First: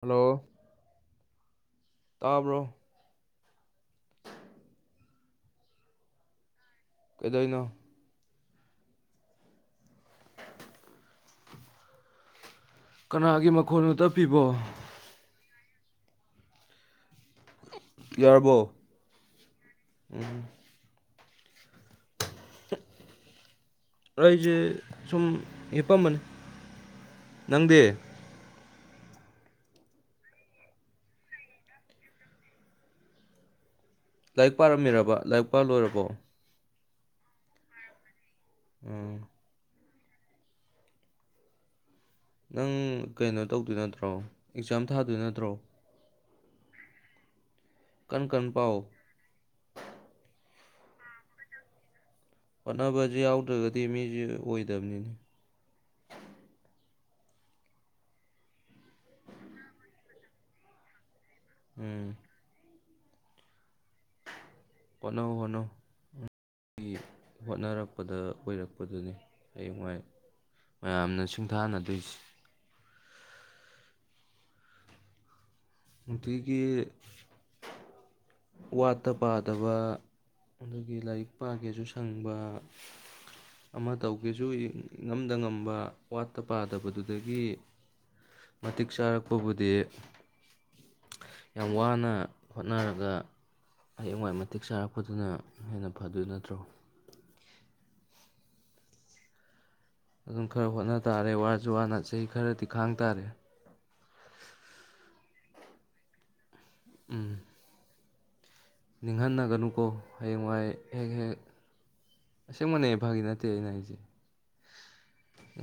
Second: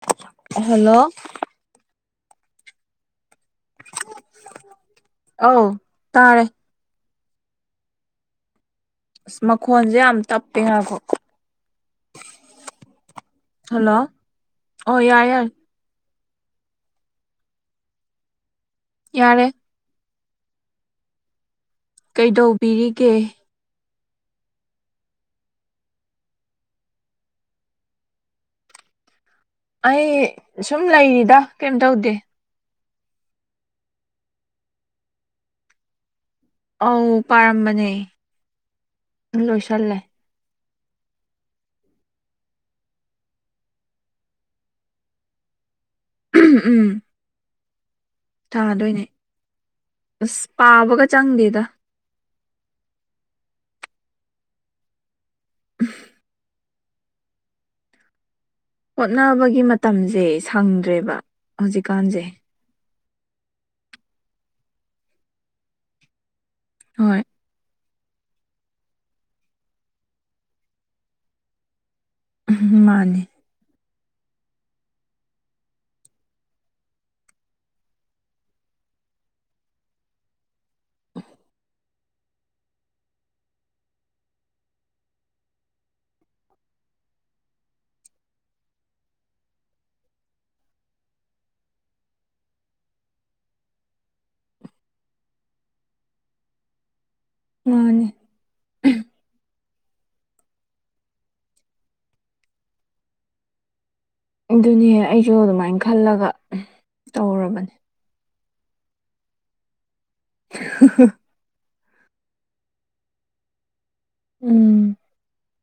hello [inaudible] hello ꯇꯥꯕ꯭ꯔꯣ ꯑꯧ ꯇꯥꯔꯦ ꯀꯗꯣꯏꯅꯣ ꯑꯁ ꯃꯈꯣꯟꯁꯦ ꯌꯥꯝ ꯇꯞꯄꯦ ꯉꯥꯏꯈꯣ ꯀꯅꯥꯒꯤ ꯃꯈꯣꯟꯅꯣ ꯍꯜꯂꯣ ꯇꯞꯄꯤꯕꯣ ꯑꯣ ꯌꯥꯔꯦ ꯌꯥꯔꯦ ꯌꯥꯔꯕꯣ ꯌꯥꯔꯦ ꯎꯝ ꯀꯩꯗꯧꯕꯤꯔꯤꯒꯦ ꯑꯩꯁꯦ ꯁꯨꯝ ꯍꯤꯞꯄꯝꯕꯅꯤ ꯅꯪꯗꯤ ꯑꯩ ꯁꯨꯝ ꯂꯩꯔꯤꯗ ꯀꯩꯝ ꯇꯧꯗꯦ ꯂꯥꯏꯔꯤꯛ ꯄꯥꯔꯝꯃꯤꯔꯕ ꯂꯥꯏꯔꯤꯛ ꯄꯥ ꯂꯣꯏꯔꯕꯣ ꯑꯧ ꯄꯥꯔꯝꯕꯅꯦ ꯎꯝ ꯂꯣꯏꯁꯜꯂꯦ ꯅꯪ ꯀꯩꯅꯣ ꯇꯧꯗꯣꯏ ꯅꯠꯇ꯭ꯔꯣ ꯑꯦꯛꯖꯥꯝ ꯊꯥꯗꯣꯏ ꯅꯠꯇ꯭ꯔꯣ [inaudible] ꯎꯝ ꯀꯟ ꯀꯟ ꯄꯥꯎ ꯊꯥꯗꯣꯏꯅꯦ ꯑꯁ ꯄꯥꯕꯒ ꯆꯪꯗꯦꯗ ꯍꯣꯠꯅꯕꯁꯤ ꯌꯥꯎꯗ꯭ꯔꯒꯗꯤ ꯃꯤꯁꯤ ꯑꯣꯏꯗꯝꯅꯤꯅꯦ [inaudible] ꯍꯣꯠꯅꯕꯒꯤ ꯃꯇꯝꯁꯦ ꯁꯪꯗ꯭ꯔꯦꯕ ꯎꯝ ꯍꯧꯖꯤꯛꯀꯥꯟꯁꯦ ꯍꯣꯠꯅꯧ ꯍꯣꯠꯅꯧ ꯍꯣꯏ [inaudible] ꯍꯣꯠꯅꯔꯛ ꯄꯗ ꯑꯣꯏꯔꯛꯄꯗꯨꯅꯤ ꯍꯌꯦꯡꯋꯥꯏ ꯃꯌꯥꯝꯅ ꯁꯤꯡꯊꯥꯅꯗꯣꯏꯁꯦ ꯃꯥꯅꯦ ꯑꯗꯨꯒꯤ ꯋꯥꯠꯇ ꯄꯥꯗꯕ ꯑꯗꯨꯒꯤ ꯂꯥꯏꯔꯤꯛ ꯄꯥꯒꯦꯁꯨ ꯁꯪꯕ ꯑꯃ ꯇꯧꯒꯦꯁꯨ ꯍꯦ ꯏꯉꯝꯗ ꯉꯝꯕ ꯋꯥꯠꯇ ꯄꯥꯗꯕꯗꯨꯗꯒꯤ ꯃꯇꯤꯛ ꯆꯥꯔꯛꯄꯕꯨꯗꯤ ꯌꯥꯝ ꯋꯥꯅ ꯍꯣꯠꯅꯔꯒ ꯍꯌꯦꯡꯋꯥꯏ ꯃꯇꯤꯛ ꯆꯥꯔꯛꯄꯗꯨꯅ ꯍꯦꯟꯅ ꯐꯗꯣꯏ ꯅꯠꯇ꯭ꯔꯣ ꯃꯥꯅꯦ [inaudible] ꯑꯗꯨꯝ ꯈꯔ ꯍꯣꯠꯅ ꯇꯥꯔꯦ ꯋꯥꯁꯨ ꯋꯥꯅ ꯆꯍꯤ ꯈꯔꯗꯤ ꯈꯥꯡ ꯇꯥꯔꯦ ꯑꯗꯨꯅꯦ ꯑꯩꯁꯨ ꯑꯗꯨꯃꯥꯏꯅ ꯈꯜꯂꯒ ꯇꯧꯔꯕꯅꯦ ꯅꯤꯡꯍꯟꯅꯒꯅꯨꯀꯣ ꯍꯌꯦꯡꯋꯥꯏ ꯍꯦꯛ ꯍꯦꯛ ꯑꯁꯦꯡꯕꯅꯦ ꯐꯥꯒꯤ ꯅꯠꯇꯦ ꯑꯩꯅ ꯍꯥꯏꯁꯦ ꯎꯝ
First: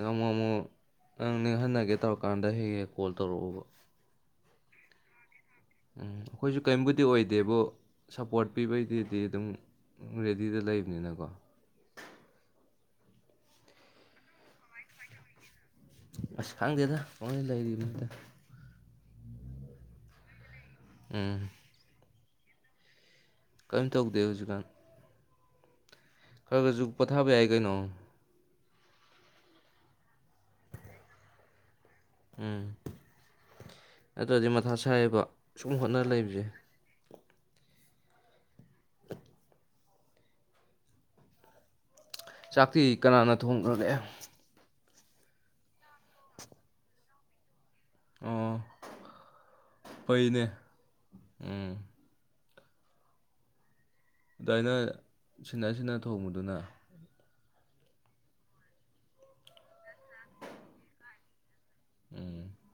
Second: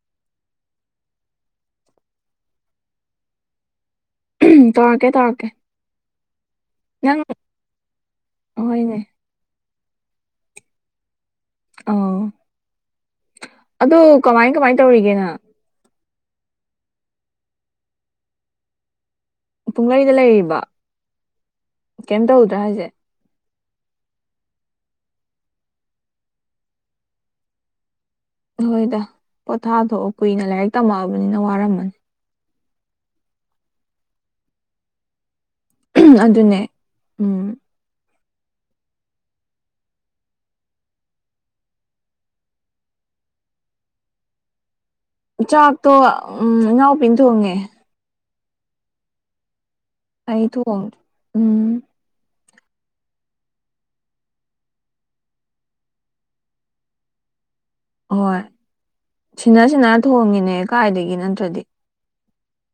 ꯑꯃꯨꯛ ꯑꯃꯨꯛ ꯅꯪ ꯅꯤꯡꯍꯟꯅꯒꯦ ꯇꯧꯔꯀꯥꯟꯗ ꯍꯦꯛ ꯍꯦꯛ ꯀꯣꯜ ꯇꯧꯔꯛꯑꯣꯕ ꯇꯧꯔꯛꯀꯦ ꯇꯧꯔꯛꯀꯦ ꯎꯝ ꯑꯩꯈꯣꯏꯁꯨ ꯀꯩꯝꯕꯨꯗꯤ ꯅꯪ ꯑꯣꯏꯗꯦꯕꯨ ꯁꯞꯄꯣꯔꯠ ꯍꯣꯏꯅꯦ ꯄꯤꯕꯩꯗꯤ ꯗꯤ ꯑꯗꯨꯝ ꯔꯦꯗꯤꯗ ꯂꯩꯕꯅꯤꯅꯀꯣ ꯑꯗꯨ ꯀꯃꯥꯏ ꯀꯃꯥꯏ ꯇꯧꯔꯤꯒꯦ ꯅꯪ ꯑꯁ ꯈꯪꯗꯦꯗ ꯄꯪꯂꯩ ꯂꯩꯔꯤꯝꯅꯤꯗ ꯄꯨꯡꯂꯩꯗ ꯂꯩꯔꯤꯕ ꯎꯪ ꯀꯦꯝ ꯇꯧꯗ꯭ꯔꯥ ꯍꯥꯏꯁꯦ ꯀꯦꯝ ꯇꯧꯗꯦ ꯍꯧꯖꯤꯛꯀꯥꯟ ꯈ꯭ꯔ ꯒ꯭ꯔꯁꯨ ꯄꯣꯊꯥꯕ ꯌꯥꯏ ꯀꯩꯅꯣ ꯍꯣꯏꯗ ꯄꯣꯊꯥꯊꯣꯛꯑꯣ ꯀꯨꯏꯅ ꯂꯥꯏꯔꯤꯛ ꯇꯝꯃꯛꯑꯕꯅꯤꯅ ꯋꯥꯔꯝꯃꯅꯤ ꯎꯝ ꯑꯗꯨꯗꯤ ꯃꯊꯥ ꯁꯥꯏꯌꯦꯕ ꯁꯨꯝ ꯍꯣꯠꯅ ꯂꯩꯕꯁꯦ ꯑꯗꯨꯅꯦ ꯎꯝ [inaudible] ꯆꯥꯛꯇꯤ ꯀꯅꯥꯅ ꯊꯣꯡꯈ꯭ꯔꯒꯦ ꯆꯥꯛꯇꯣ ꯎꯝ ꯏꯅꯥꯎꯄꯤꯅ ꯊꯣꯡꯉꯦ ꯑꯣ ꯐꯩꯅꯦ ꯑꯩ ꯊꯨꯨꯣꯡꯗ꯭ꯔꯦ ꯎꯝ ꯗꯩ ꯗꯩ ꯁꯤꯟꯅ ꯁꯤꯟꯅ ꯊꯣꯡꯕꯗꯨꯅ ꯍꯣꯏ ꯁꯤꯅ ꯁꯤꯅꯔ ꯊꯣꯡꯉꯤꯅꯦ ꯀꯥꯏꯗꯒꯤ ꯅꯠꯇ꯭ꯔꯗꯤ ꯎꯝ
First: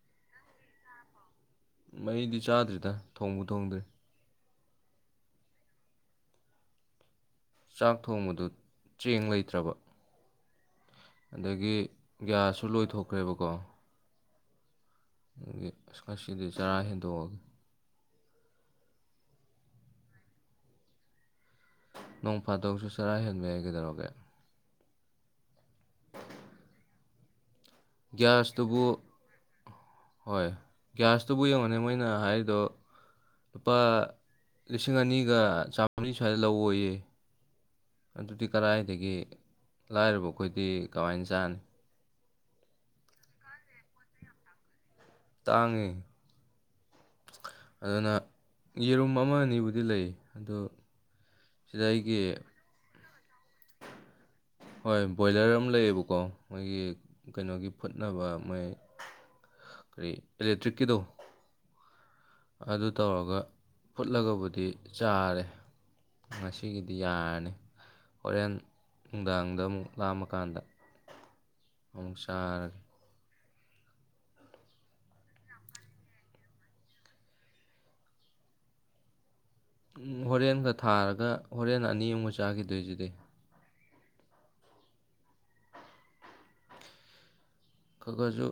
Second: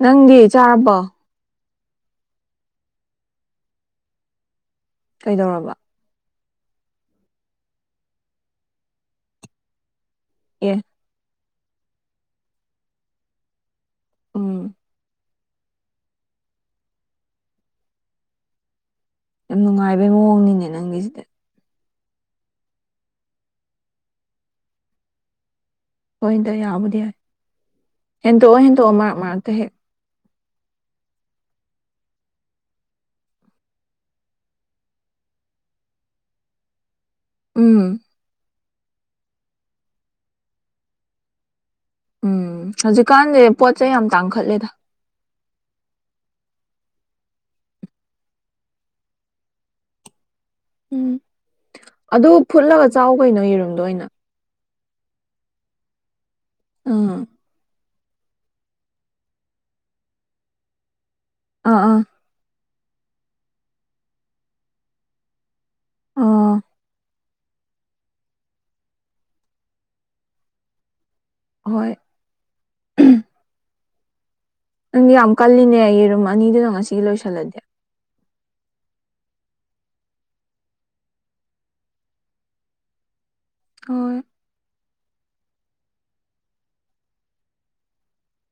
ꯅꯪꯗꯤ ꯆꯥꯔꯥꯕꯣ ꯃꯩꯗꯤ ꯆꯥꯗ꯭ꯔꯤꯗ ꯊꯣꯡꯕꯨ ꯊꯣꯡꯗ꯭ꯔꯤ ꯀꯩꯗꯧꯔꯕ ꯆꯥꯛ ꯊꯣꯡꯕꯗꯨ ꯆꯦꯡ ꯂꯩꯇ꯭ꯔꯕ ꯑꯦ ꯑꯗꯒꯤ ꯒ꯭ꯌꯥꯁꯁꯨ ꯂꯣꯏꯊꯣꯛꯈ꯭ꯔꯦꯕꯀꯣ ꯎꯝ ꯑꯗꯒꯤ ꯑ ꯉꯥꯁꯤꯗꯤ ꯆꯔꯥ ꯍꯦꯟꯗꯣꯛꯑꯒꯦ ꯌꯥꯝ ꯅꯨꯡꯉꯥꯏꯕꯩ ꯃꯑꯣꯡꯅꯤꯅꯦ ꯅꯪꯒꯤꯁꯤꯗꯤ ꯅꯣꯡ ꯐꯥꯗꯣꯛꯁꯨ ꯆꯔꯥ ꯍꯦꯟꯕ ꯌꯥꯏ ꯀꯩꯗꯧꯔꯒꯦ ꯍꯣꯏꯗ ꯌꯥꯕꯨꯗꯤ ꯌꯥꯏ ꯍꯦꯟꯇꯣꯛꯑꯣ ꯒ꯭ꯌꯥꯁꯇꯨꯕꯨ ꯍꯦꯟꯇꯣꯛꯑꯣ ꯃꯔꯛ ꯃꯔꯛꯇ ꯍꯦꯛ ꯍꯣꯏ ꯒ꯭ꯌꯥꯁꯇꯕꯨ ꯌꯦꯡꯉꯨꯅꯦ ꯃꯣꯏꯅ ꯍꯥꯏꯔꯤꯗꯣ ꯂꯨꯄꯥ ꯂꯤꯁꯤꯡ ꯑꯅꯤꯒ ꯆꯥꯝꯃ꯭ꯔꯤ ꯁ꯭ꯋꯥꯏꯗ ꯂꯧꯋꯣꯌꯦ ꯎꯝ ꯑꯗꯨꯗꯤ ꯀꯔꯥꯏꯗꯒꯤ ꯂꯥꯏꯔꯕ ꯑꯩꯈꯣꯏꯗꯤ ꯀꯃꯥꯏꯅ ꯆꯥꯅꯤ ꯎꯝ ꯍꯧꯖꯤꯛꯀꯥꯟꯖꯦ ꯄꯣꯠ ꯆꯩꯩ ꯌꯥꯝ ꯇꯥꯡꯈꯠꯂꯦꯗ ꯇꯥꯡꯉꯤ ꯑꯗꯨꯅ ꯌꯦꯔꯨꯝ ꯑꯃ ꯑꯅꯤꯕꯨꯗꯤ ꯂꯩ ꯑꯗꯨ ꯎꯝ ꯁꯤꯗ ꯑꯩꯒꯤ ꯑꯗꯨ ꯐꯨꯠꯂꯒ ꯆꯥꯎ ꯀꯩꯅꯣ ꯌꯦꯔꯨꯝꯗꯣ ꯑꯣꯏꯅ ꯍꯣꯏ ꯕꯣꯏꯂꯔ ꯑꯃ ꯂꯩꯌꯦꯕꯀꯣ ꯃꯣꯏꯒꯤ ꯎꯝ ꯀꯩꯅꯣꯒꯤ ꯐꯨꯠꯅꯕ ꯃꯣꯏ ꯀꯔꯤ ꯏꯂꯦꯛꯇ꯭ꯔꯤꯛꯀꯤꯗꯣ ꯑꯥ ꯑꯥ ꯑꯗꯨ ꯇꯧꯔꯒ ꯐꯨꯠꯂꯒꯕꯨꯗꯤ ꯆꯥꯔꯦ ꯑꯣ ꯉꯁꯤꯒꯤꯗꯤ ꯌꯥꯔꯅꯤ ꯍꯣꯔꯦꯟ ꯅꯨꯡꯗꯥꯡꯗ ꯑꯃꯨꯛ ꯂꯥꯝꯃꯀꯥꯟꯗ ꯍꯣꯏ ꯑꯃꯨꯛ ꯆꯥꯔꯒꯦ ꯅꯪꯗꯤ ꯌꯥꯝ ꯀꯜꯂꯤꯅꯦ ꯌꯦꯔꯨꯝ ꯑꯅꯤꯗꯨꯅ ꯉꯁꯤꯒꯤ ꯂꯣꯏꯁꯜꯂꯗꯤ ꯍꯣꯔꯦꯟꯒ ꯊꯥꯔꯒ ꯍꯣꯔꯦꯟ ꯑꯅꯤꯃꯒ ꯆꯥꯒꯤꯗꯣꯏꯁꯤꯗꯤ ꯍꯣꯏ ꯈꯒꯖꯨ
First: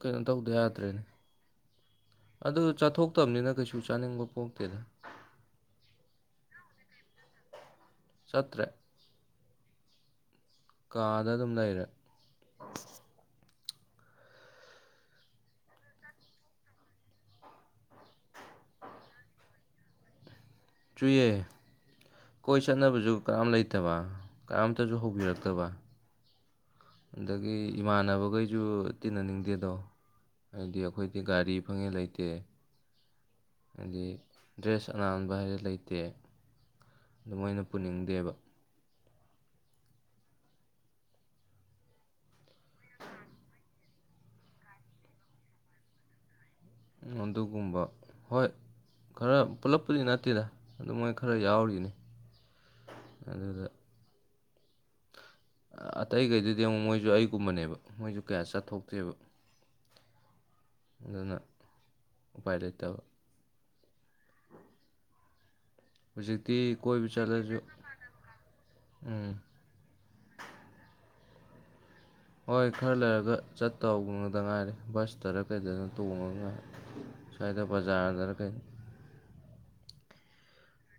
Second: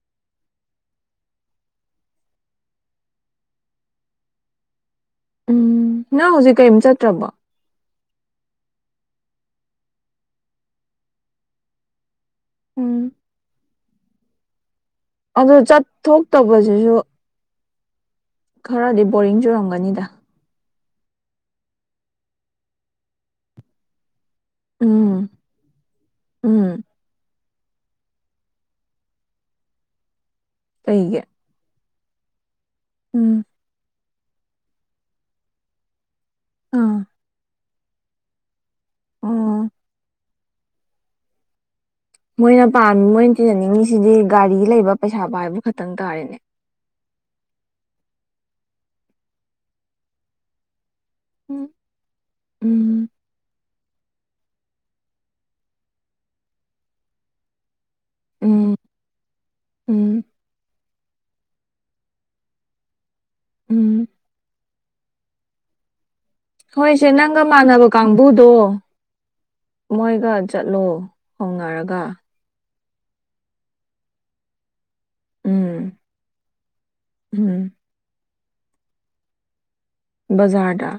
ꯀꯩꯅꯣ ꯇꯧꯗ ꯌꯥꯗ꯭ꯔꯦ ꯑꯗꯨ ꯆꯥꯊꯣꯛꯇꯝꯅꯤꯅ ꯀꯩꯁꯨ ꯆꯥꯅꯤꯡꯕ ꯄꯣꯛꯇꯦꯗ ꯎꯝ ꯅꯪ ꯍꯧꯖꯤꯛ ꯀꯩꯝ ꯆꯠꯇ꯭ꯔꯕꯣ ꯆꯠꯇ꯭ꯔꯦ ꯀꯥꯗ ꯑꯗꯨꯝ ꯂꯩꯔꯦ ꯎꯝ ꯑꯗꯨ ꯆꯠꯊꯣꯛꯇꯕꯖꯤꯖꯨ ꯈꯔꯗꯤ ꯕꯣꯔꯤꯡ ꯆꯨꯔꯝꯒꯅꯤꯗ ꯆꯨꯏꯌꯦ ꯀꯣꯏ ꯆꯠꯅꯕꯖꯨ ꯀꯅꯥꯝ ꯂꯩꯇꯕ ꯀꯅꯥꯝꯇꯖꯨ ꯎꯝ ꯍꯧꯕꯤꯔꯛꯇꯕ ꯎꯝ ꯑꯗꯒꯤ ꯏꯃꯥꯟꯅꯕꯒꯩꯖꯨ ꯇꯤꯟꯅꯅꯤꯡꯗꯦꯗꯣ ꯍꯥꯏꯗꯤ ꯑꯩꯈꯣꯏꯗꯤ ꯀꯩꯒꯤ ꯒꯥꯔꯤ ꯐꯪꯉꯦ ꯂꯩ ꯇꯦ ꯎꯝ ꯗꯤ ꯗ꯭ꯔꯦꯁ ꯑꯅꯥꯟꯕ ꯍꯥꯏꯔꯦ ꯂꯩꯇꯦ ꯑꯥ ꯗꯨꯃꯣꯏꯅ ꯄꯨꯅꯤꯡꯗꯦꯕ ꯑꯣ ꯃꯣꯏꯅ ꯄꯥꯝꯃꯤ ꯃꯣꯏꯅ ꯇꯤꯅꯅꯤꯡꯉꯤꯁꯤꯗꯤ ꯒꯥꯔꯤ ꯂꯩꯕ ꯄꯩꯁꯥ ꯄꯥꯏꯕ ꯈꯛꯇꯪ ꯇꯥꯔꯦꯅꯦ ꯑꯗꯨꯒꯨꯝꯕ ꯍꯣꯏ ꯈꯔ ꯄꯨꯂꯞ ꯄꯨꯗꯤ ꯅꯠꯇꯦꯗ ꯑꯗꯨ ꯃꯣꯏ ꯈꯔ ꯎꯝ ꯌꯥꯎꯔꯤꯅꯦ ꯎꯝ ꯑꯗꯨꯗ ꯑꯇꯩꯒꯩꯗꯨꯗꯤ ꯑꯃꯨꯛ ꯃꯣꯏꯖꯨ ꯑꯩꯒꯨꯝꯕꯅꯦꯕ ꯃꯣꯏꯖꯨ ꯀꯌꯥ ꯎꯝ ꯆꯠꯊꯣꯛꯇꯦꯕ ꯎꯝ ꯑꯗꯨꯅ ꯎꯄꯥꯏ ꯂꯩꯇꯕ ꯎꯝ ꯍꯧꯖꯤꯛꯇꯤ ꯀꯣꯏꯕ ꯍꯣꯏꯁꯦ ꯅꯪꯒ ꯆꯠꯂꯁꯨ ꯃꯥꯟꯅꯕ ꯀꯥꯡꯕꯨꯗꯣ ꯎꯝ ꯃꯣꯏꯒ ꯆꯠꯂꯣ ꯍꯧꯅꯔꯒ ꯍꯣꯏ ꯈꯔ ꯂꯩꯔꯒ ꯆꯠꯇꯧ ꯗ ꯉꯥꯏꯔꯦ ꯕꯁꯇꯔꯥ ꯀꯩꯗꯔꯥ ꯎꯝ ꯇꯣꯡꯉꯥꯒ ꯁ꯭ꯋꯥꯏꯗ ꯎꯝ ꯕꯖꯥꯔꯗꯔꯥ ꯀꯩꯅꯣ ꯕꯖꯥꯔꯗ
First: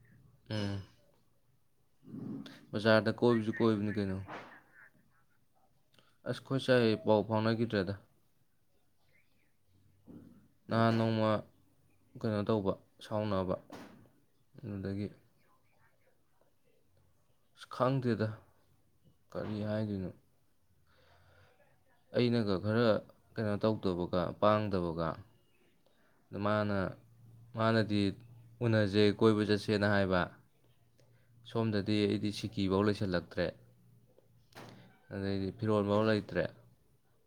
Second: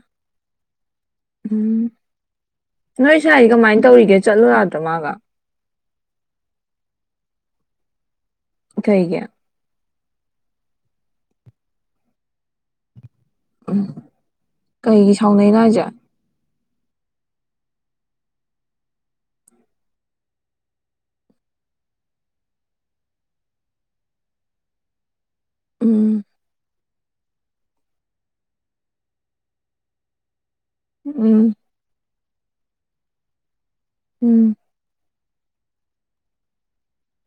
ꯎꯝ ꯎꯝ ꯕꯖꯥꯔꯗ ꯅꯣꯏ ꯁꯥꯏꯗꯤ ꯀꯣꯏꯕꯁꯨ ꯀꯃꯥꯏꯅ ꯀꯣꯏꯕꯅꯤ ꯀꯩꯅꯣ ꯇꯧꯔꯤꯒꯦ ꯆꯠꯂꯨ ꯌꯥꯗ꯭ꯔ ꯃꯥꯒ ꯑꯁ ꯈꯣꯏ ꯁꯥꯏ ꯄꯥꯎ ꯐꯥꯎꯅꯈꯤꯗ꯭ꯔꯦꯗ ꯀꯩꯒꯤ ꯅꯍꯥꯟ ꯅꯣꯡꯃ ꯀꯩꯅꯣ ꯇꯧꯕ ꯁꯥꯎꯅꯕ ꯎꯝ ꯑꯗꯨꯗꯒꯤ ꯀꯩꯒꯤ ꯁꯥꯎꯅꯩꯅꯣ ꯍꯥꯏꯖꯦ ꯑꯁ ꯈꯪꯗꯦꯗ ꯀꯔꯤ ꯍꯥꯏꯗꯣꯏꯅꯣ ꯑꯩꯅꯒ ꯈꯔ ꯀꯩꯅꯣ ꯇꯧꯗꯕꯒ ꯄꯥꯡꯗꯕꯒ ꯎꯝ ꯑꯗ ꯃꯥꯅ ꯃꯥꯅꯗꯤ ꯎꯅꯖꯦ ꯀꯣꯏꯕ ꯆꯠꯁꯦꯅ ꯍꯥꯏꯕ ꯎꯝ ꯁꯣꯝꯗꯗꯤ ꯑꯩꯗꯤ ꯁꯤꯀꯤꯕꯧ ꯂꯩꯁꯜꯂꯛꯇ꯭ꯔꯦ ꯎꯝ ꯑꯗꯩꯗꯤ ꯐꯤꯔꯣꯜ ꯕꯧ ꯂꯩꯇ꯭ꯔꯦ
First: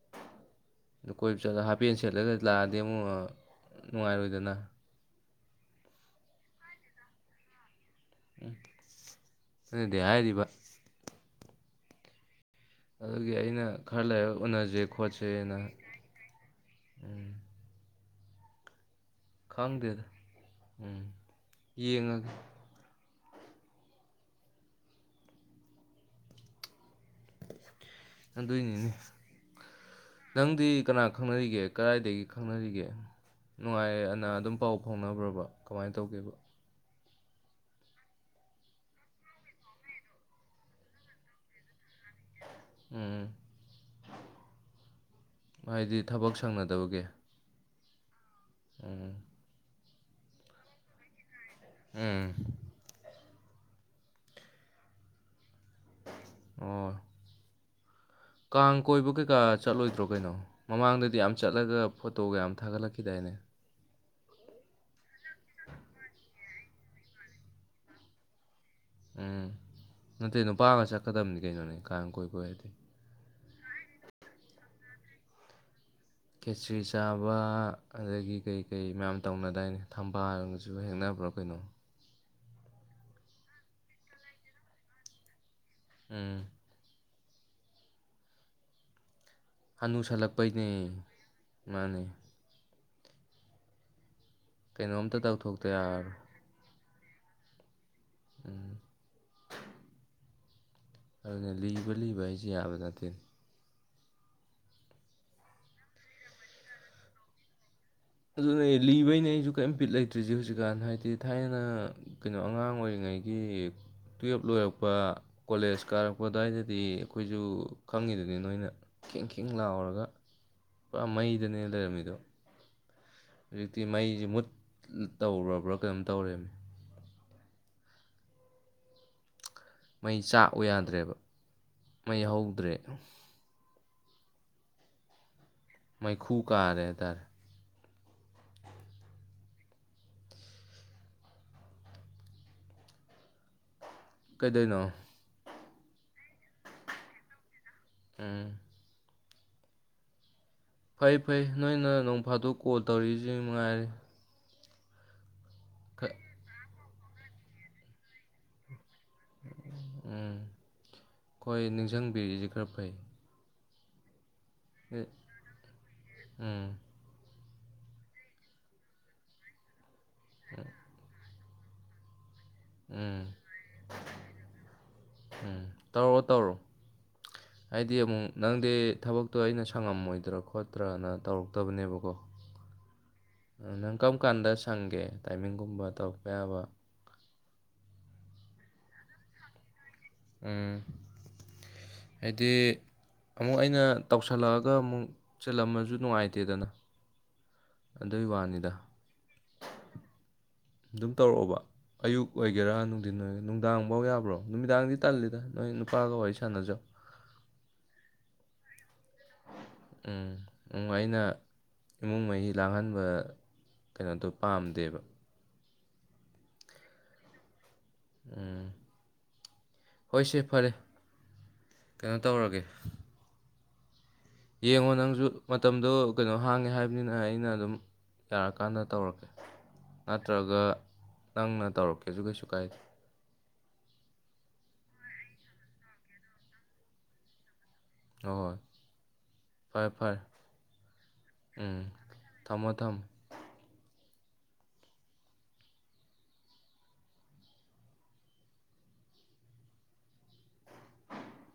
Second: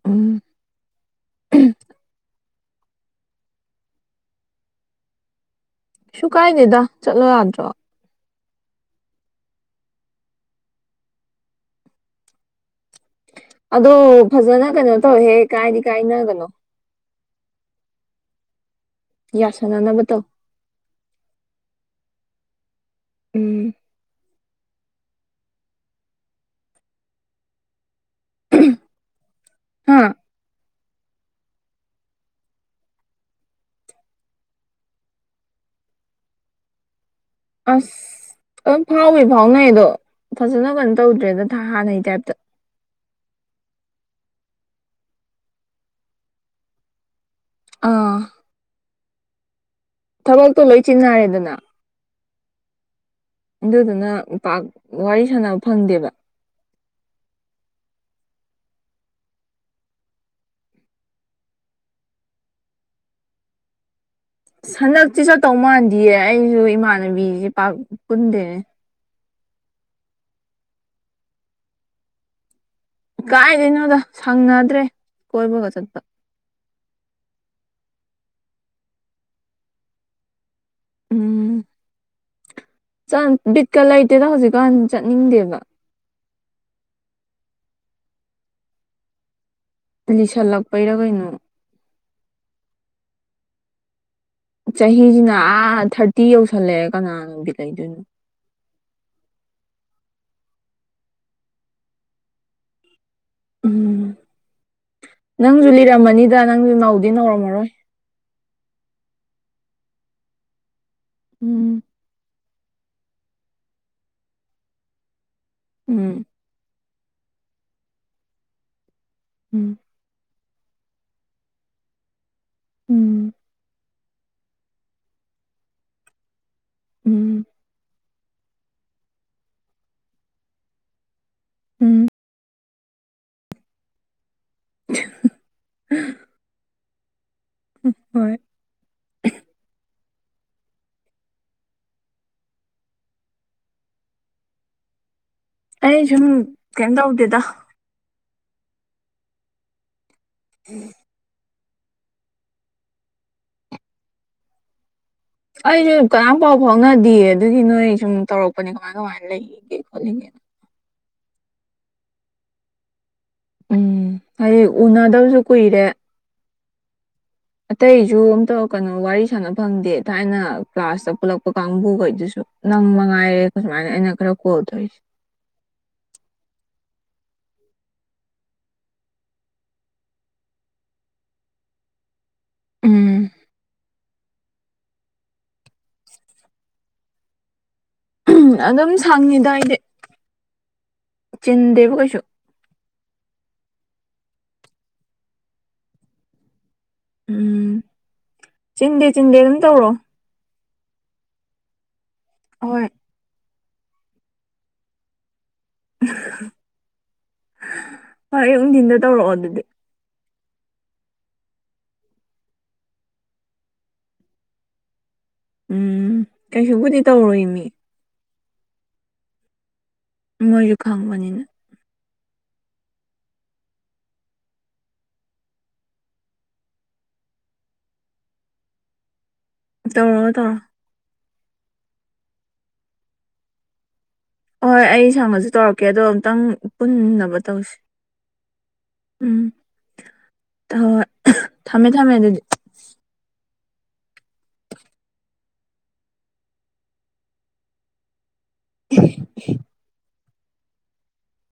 ꯎꯝ ꯑꯗꯨ ꯀꯣꯏꯕ ꯆꯠꯂ ꯍꯥꯄꯦꯟ ꯁꯦꯠꯂꯒ ꯂꯥꯛꯑꯗꯤ ꯑꯃꯨꯛ ꯅꯨꯡꯉꯥꯏꯔꯣꯏꯗꯅ ꯁꯨ ꯀꯥꯏꯗꯦꯗ ꯆꯠꯂꯣ ꯌꯥꯗ꯭ꯔꯣ ꯎꯝ ꯅꯪꯅꯗꯤ ꯍꯥꯏꯔꯤꯕ ꯑꯗꯨꯒꯤ ꯑꯩꯅ ꯑꯗꯣ ꯈꯔ ꯂꯩꯔꯒ ꯐꯖꯅ ꯎꯅꯁꯦ ꯀꯩꯅꯣ ꯇꯧꯍꯦ ꯈꯣꯠꯁꯦꯅ ꯀꯥꯏꯗꯤ ꯀꯥꯏꯅꯒꯅꯣ ꯎꯝ ꯌꯥꯁꯟꯅꯅꯕ ꯈꯪꯗꯦꯗ ꯇꯧ ꯎꯝ ꯌꯦꯡꯉꯒꯦ ꯎꯝ ꯑꯗꯨꯏꯅꯤꯅꯦ ꯍꯥ ꯅꯪꯗꯤ ꯀꯅꯥ ꯈꯪꯅꯔꯤꯒꯦ ꯀꯔꯥꯏꯗꯒꯤ ꯈꯪꯅꯔꯤꯒꯦ ꯅꯨꯡꯉꯥꯏꯔꯦ ꯑꯅ ꯑꯗꯨꯝ ꯄꯥꯎ ꯐꯥꯎꯅꯕ꯭ꯔꯣꯕ ꯀꯃꯥꯏ ꯇꯧꯒꯦꯕ ꯑꯁ ꯑꯗꯨꯝ ꯐꯥꯎꯕꯨꯗꯤ ꯐꯥꯎꯅꯩ ꯑꯗꯣ ꯐꯖꯅ ꯀꯩꯅꯣ ꯇꯧꯗ꯭ꯔꯦꯗ ꯍꯥꯟꯅꯩ ꯇꯥꯏꯞꯇ ꯎꯝ ꯍꯥꯏꯗꯤ ꯊꯕꯛ ꯁꯪꯅꯗꯕꯒꯤ ꯑꯥ ꯎꯝ ꯊꯕꯛꯇꯣ ꯂꯣꯏ ꯆꯤꯟꯅꯔꯦꯗꯅ ꯎꯝ ꯑꯗꯨꯗꯨꯅ ꯄꯥꯛ ꯋꯥꯔꯤ ꯁꯥꯟꯅꯕ ꯐꯪꯗꯦꯕ [inaudible] ꯑꯣ ꯀꯥꯡ ꯀꯣꯏꯕ ꯀꯩꯀꯥ ꯆꯠꯂꯣꯏꯗ꯭ꯔꯣ ꯀꯩꯅꯣ ꯃꯃꯥꯡꯗꯗꯤ ꯌꯥꯝ ꯆꯠꯂꯒ ꯐꯣꯇꯣꯒ ꯌꯥꯝ ꯊꯥꯒꯠꯂꯛꯈꯤꯗꯥꯏꯅꯦ ꯍꯟꯗꯛꯇꯤ ꯆꯠꯇꯧ ꯃꯥꯟꯗꯤꯌꯦ ꯑꯩꯖꯨ ꯏꯃꯥꯟꯅꯕꯤꯁꯦ ꯄꯥꯛ ꯄꯨꯟꯗꯦꯅꯦ ꯎꯝ ꯅꯠꯇꯦ ꯅꯨꯄꯥꯒ ꯆꯠꯀꯗꯕꯅꯤ ꯀꯩꯅꯣꯅꯦ ꯀꯥꯡ ꯀꯣꯏꯕ ꯑꯣꯏꯔꯗꯤ ꯀꯥꯏꯗꯩꯅꯣꯗ ꯁꯪꯅꯗ꯭ꯔꯦ ꯀꯣꯏꯕꯒ ꯆꯠꯄ ꯈꯦꯆ꯭ꯔꯤ ꯆꯥꯕ ꯑꯗꯩꯒꯤ ꯀꯩ ꯀꯩ ꯌꯥꯝ ꯇꯧꯅꯗꯥꯏꯅꯦ ꯊꯝꯕꯥꯜꯒꯁꯨ ꯁꯨ ꯍꯦꯛꯅꯕ꯭ꯔ ꯀꯩꯅꯣ ꯆꯥꯟ ꯕꯤꯠꯀ ꯂꯩꯇꯦꯗ ꯍꯧꯖꯤꯛꯀꯥꯟ ꯆꯠꯅꯤꯡꯗꯦꯕ ꯎꯝ ꯍꯟꯅꯨꯁꯜꯂꯛꯄꯩꯅꯦ ꯂꯤꯁꯜꯂꯛꯄꯩꯔ ꯀꯩꯅꯣ ꯃꯥꯅꯦ ꯀꯩꯅꯣꯝꯇ ꯆꯍꯤꯖꯤꯅ ꯇꯧꯊꯣꯛꯇ ꯑꯥ ꯌꯥꯔꯔꯣꯏ ꯊꯥꯔꯇꯤ ꯌꯧꯁꯜꯂꯛꯑꯦ ꯀꯅꯥꯅꯕꯨ ꯕꯤꯠ ꯂꯩꯗꯣꯏꯅꯣ ꯎꯝ ꯑꯗꯨꯅ ꯂꯤꯕ ꯂꯤꯕ ꯍꯥꯏꯁꯤ ꯌꯥꯕ ꯅꯠꯇꯦ ꯎꯝ ꯅꯪꯁꯨ ꯂꯤꯔꯝꯃꯅꯤꯗ ꯅꯪꯁꯨ ꯅꯧꯗꯤ ꯅꯧꯔꯝꯃꯔꯣꯏ ꯑꯗꯨꯅꯦ ꯂꯤꯕꯩꯅꯦ ꯑꯩꯁꯨ ꯀꯩꯝ ꯕꯤꯠ ꯂꯩꯇ꯭ꯔꯤꯁꯦ ꯍꯧꯖꯤꯛꯀꯥꯟ ꯍꯥꯏꯗꯤ ꯊꯥꯏꯅ ꯎꯝ ꯀ ꯑꯗꯣ ꯑꯉꯥꯡ ꯑꯣꯏꯔꯤꯉꯩꯒꯤ ꯇꯨꯌꯦꯜꯞ ꯂꯣꯏꯔꯛꯄ ꯀꯣꯂꯦꯖ ꯀꯥꯔꯛꯄ ꯎꯝ ꯑꯗ꯭ꯋꯥꯏꯗꯗꯤ ꯑꯩꯈꯣꯏꯖꯨ ꯈꯪꯉꯤꯗꯨꯗꯤ ꯅꯣꯏꯅ ꯈꯤꯡ ꯈꯤꯡ ꯎꯝ ꯂꯥꯎꯔꯒ ꯄ ꯃꯩꯗꯅꯦ ꯂꯩꯔꯝꯃꯤꯗꯣ ꯎꯝ ꯍꯧꯖꯤꯛꯇꯤ ꯃꯩꯁꯤ ꯃꯨꯠ ꯇꯧꯔꯕ꯭ꯔ ꯀꯩꯅꯣꯝ ꯇꯧꯔꯦꯃꯤ ꯎꯝ ꯃꯩ ꯆꯥꯛꯎ ꯌꯥꯗ꯭ꯔꯦꯕ ꯎꯝ ꯃꯩ ꯍꯧꯗ꯭ꯔꯦ [inaudible] ꯃꯩꯈꯨ ꯀꯥꯔꯦ ꯍꯥꯏꯇꯥꯔꯦ ꯎ ꯍꯣꯏ ꯀꯩꯗꯩꯅꯣ ꯑꯩ ꯁꯨꯝ ꯀꯩꯝ ꯇꯧꯗꯦꯗ ꯎꯝ ꯐꯩ ꯐꯩ ꯅꯣꯏꯅ ꯅꯣꯡꯐꯥꯇꯣꯛ ꯀꯣꯜ ꯇꯧꯔꯤꯛꯏꯁꯤ ꯃꯉꯥꯏꯔꯦ ꯑꯩꯁꯨ ꯈꯔ ꯀꯅꯝ ꯄꯥꯎ ꯐꯥꯎꯅꯗꯤꯌꯦ ꯑꯗꯨꯒꯤ ꯅꯣꯏ ꯁꯨꯝ ꯇꯧꯔꯛꯄꯅꯤ ꯀꯃꯥꯏ ꯀꯃꯥꯏꯅ ꯂꯩꯔꯤꯒꯦ ꯈꯣꯠꯂꯤꯒꯦꯅ ꯍꯣꯏ ꯅꯤꯡꯁꯪꯕꯤꯔꯤꯁꯤ ꯈꯔ ꯐꯩ ꯎꯝ ꯍꯥꯏꯗꯤ ꯑꯦ ꯎꯅꯗꯕꯁꯨ ꯀꯨꯏꯔꯦ ꯎꯝ ꯑꯇꯩꯁꯨ ꯑꯝꯇ ꯀꯩꯅꯣ ꯋꯥꯔꯤ ꯁꯥꯟꯅ ꯐꯪꯗꯦ ꯊꯥꯏꯅ ꯀ꯭ꯂꯥꯁꯇ ꯄꯨꯜꯂꯛ ꯄ ꯀꯥꯡꯕꯨ ꯒꯩꯗꯨꯁꯨ ꯅꯪ ꯎꯝ ꯃꯉꯥꯏꯔꯦ ꯁꯨꯃꯥꯢꯅ ꯑꯩꯅ ꯈꯔ ꯀꯣꯜ ꯇꯩꯁꯦ ꯎꯝ ꯇꯧꯔꯛꯑꯣ ꯇꯧꯔꯣ [inaudible] ꯍꯥꯏꯗꯤ ꯑꯃꯨꯛ ꯅꯪꯗꯤ ꯊꯕꯛꯇꯣ ꯑꯩꯅ ꯁꯪꯉꯝꯃꯣꯏꯗ꯭ꯔ ꯈꯣꯠꯇ꯭ꯔꯅ ꯇꯧꯔꯛꯇꯕꯅꯦꯕꯀꯣ ꯎꯝ ꯅꯪ ꯀꯔꯝ ꯀꯥꯟꯗ ꯁꯪꯒꯦ ꯇꯥꯏꯃꯤꯡꯒꯨꯝꯕ ꯇꯧꯔꯛꯄ ꯌꯥꯕ ꯑꯗꯨꯝ ꯁꯪꯉꯤꯗ ꯑꯩꯗꯤ ꯎꯝ ꯆꯤꯟꯗꯦꯕ ꯀꯩꯁꯨ ꯍꯥꯏꯗꯤ ꯑꯃꯨꯛ ꯑꯩꯅ ꯇꯧꯁꯜꯂꯛꯑꯒ ꯑꯃꯨꯛ ꯆꯤꯜꯂꯝꯃꯁꯨ ꯅꯨꯡꯉꯥꯏꯇꯦꯗꯅ ꯎꯝ ꯑꯗꯨꯒꯤ ꯋꯥꯅꯤꯗ ꯆꯤꯟꯗꯦ ꯆꯤꯟꯗꯦ ꯑꯗꯨꯝ ꯇꯧꯔꯣ ꯑꯗꯨꯝ ꯇꯧꯔꯛꯑꯣꯕ ꯑꯌꯨꯛ ꯑꯣꯏꯒꯦꯔꯥ ꯍꯣꯏ ꯅꯨꯡꯊꯤꯟ ꯑꯣꯏꯒꯦꯔꯥ ꯅꯨꯡꯗꯥꯡꯐꯧ ꯌꯥꯕ꯭ꯔꯣ ꯅꯨꯃꯤꯗꯥꯡꯗꯤ ꯇꯜꯂꯤꯗ ꯅꯣꯏ ꯅꯨꯄꯥꯒ ꯋꯥꯔꯤ ꯁꯥꯟꯅꯖꯧ ꯍꯣꯏ ꯑꯌꯨꯛ ꯅꯨꯡꯊꯤꯟꯗ ꯇꯧꯔꯛꯑꯣ ꯑꯗꯨꯗꯤ ꯎꯝ ꯎꯝ ꯑꯩꯅ ꯏꯃꯨꯡ ꯃꯍꯤ ꯂꯥꯡꯍꯟꯕ ꯀꯩꯅꯣꯗꯣ ꯄꯥꯝꯗꯦꯕ ꯎꯝ ꯀꯩꯁꯨꯕꯨꯗꯤ ꯇꯧꯔꯣꯏ ꯃꯤ ꯎꯝ ꯍꯣꯏꯁꯦ ꯐꯔꯦ ꯃꯣꯏꯁꯨ ꯈꯪꯕꯅꯤꯅ ꯀꯩꯅꯣ ꯇꯧꯔꯒꯦ ꯌꯦꯡꯉꯣ ꯅꯪꯁꯨ ꯃꯇꯝꯗꯣ ꯀꯩꯅꯣ ꯍꯥꯡꯉꯦ ꯍꯥꯏꯕꯅꯤꯅ ꯑꯩꯅ ꯑꯗꯨꯝ ꯌꯥꯔꯀꯥꯟꯗ ꯇꯧꯔꯛꯀꯦ ꯇꯧꯔꯛꯑꯣ ꯇꯧꯔꯛꯑꯣ ꯅꯠꯇ꯭ꯔꯒ ꯅꯪꯅ ꯇꯧꯔꯛꯀꯦꯁꯨ ꯀꯩꯁꯨ ꯀꯥꯏꯗꯦ ꯍꯣꯏ ꯑꯩ ꯁꯪꯉꯁꯨ ꯇꯧꯔꯛꯀꯦ ꯑꯗꯣ ꯑꯃꯨꯛꯇꯪ ꯄꯨꯟꯅꯕ ꯇꯧꯁꯤ ꯍꯣꯍꯣꯏ ꯐꯔꯦ ꯐꯔꯦ ꯍꯣꯢ [inaudible] ꯎꯝ ꯊꯃꯦ ꯊꯃꯦ ꯑꯗꯨꯗꯤ ꯊꯝꯃꯣ ꯊꯝꯃꯣ [inaudible]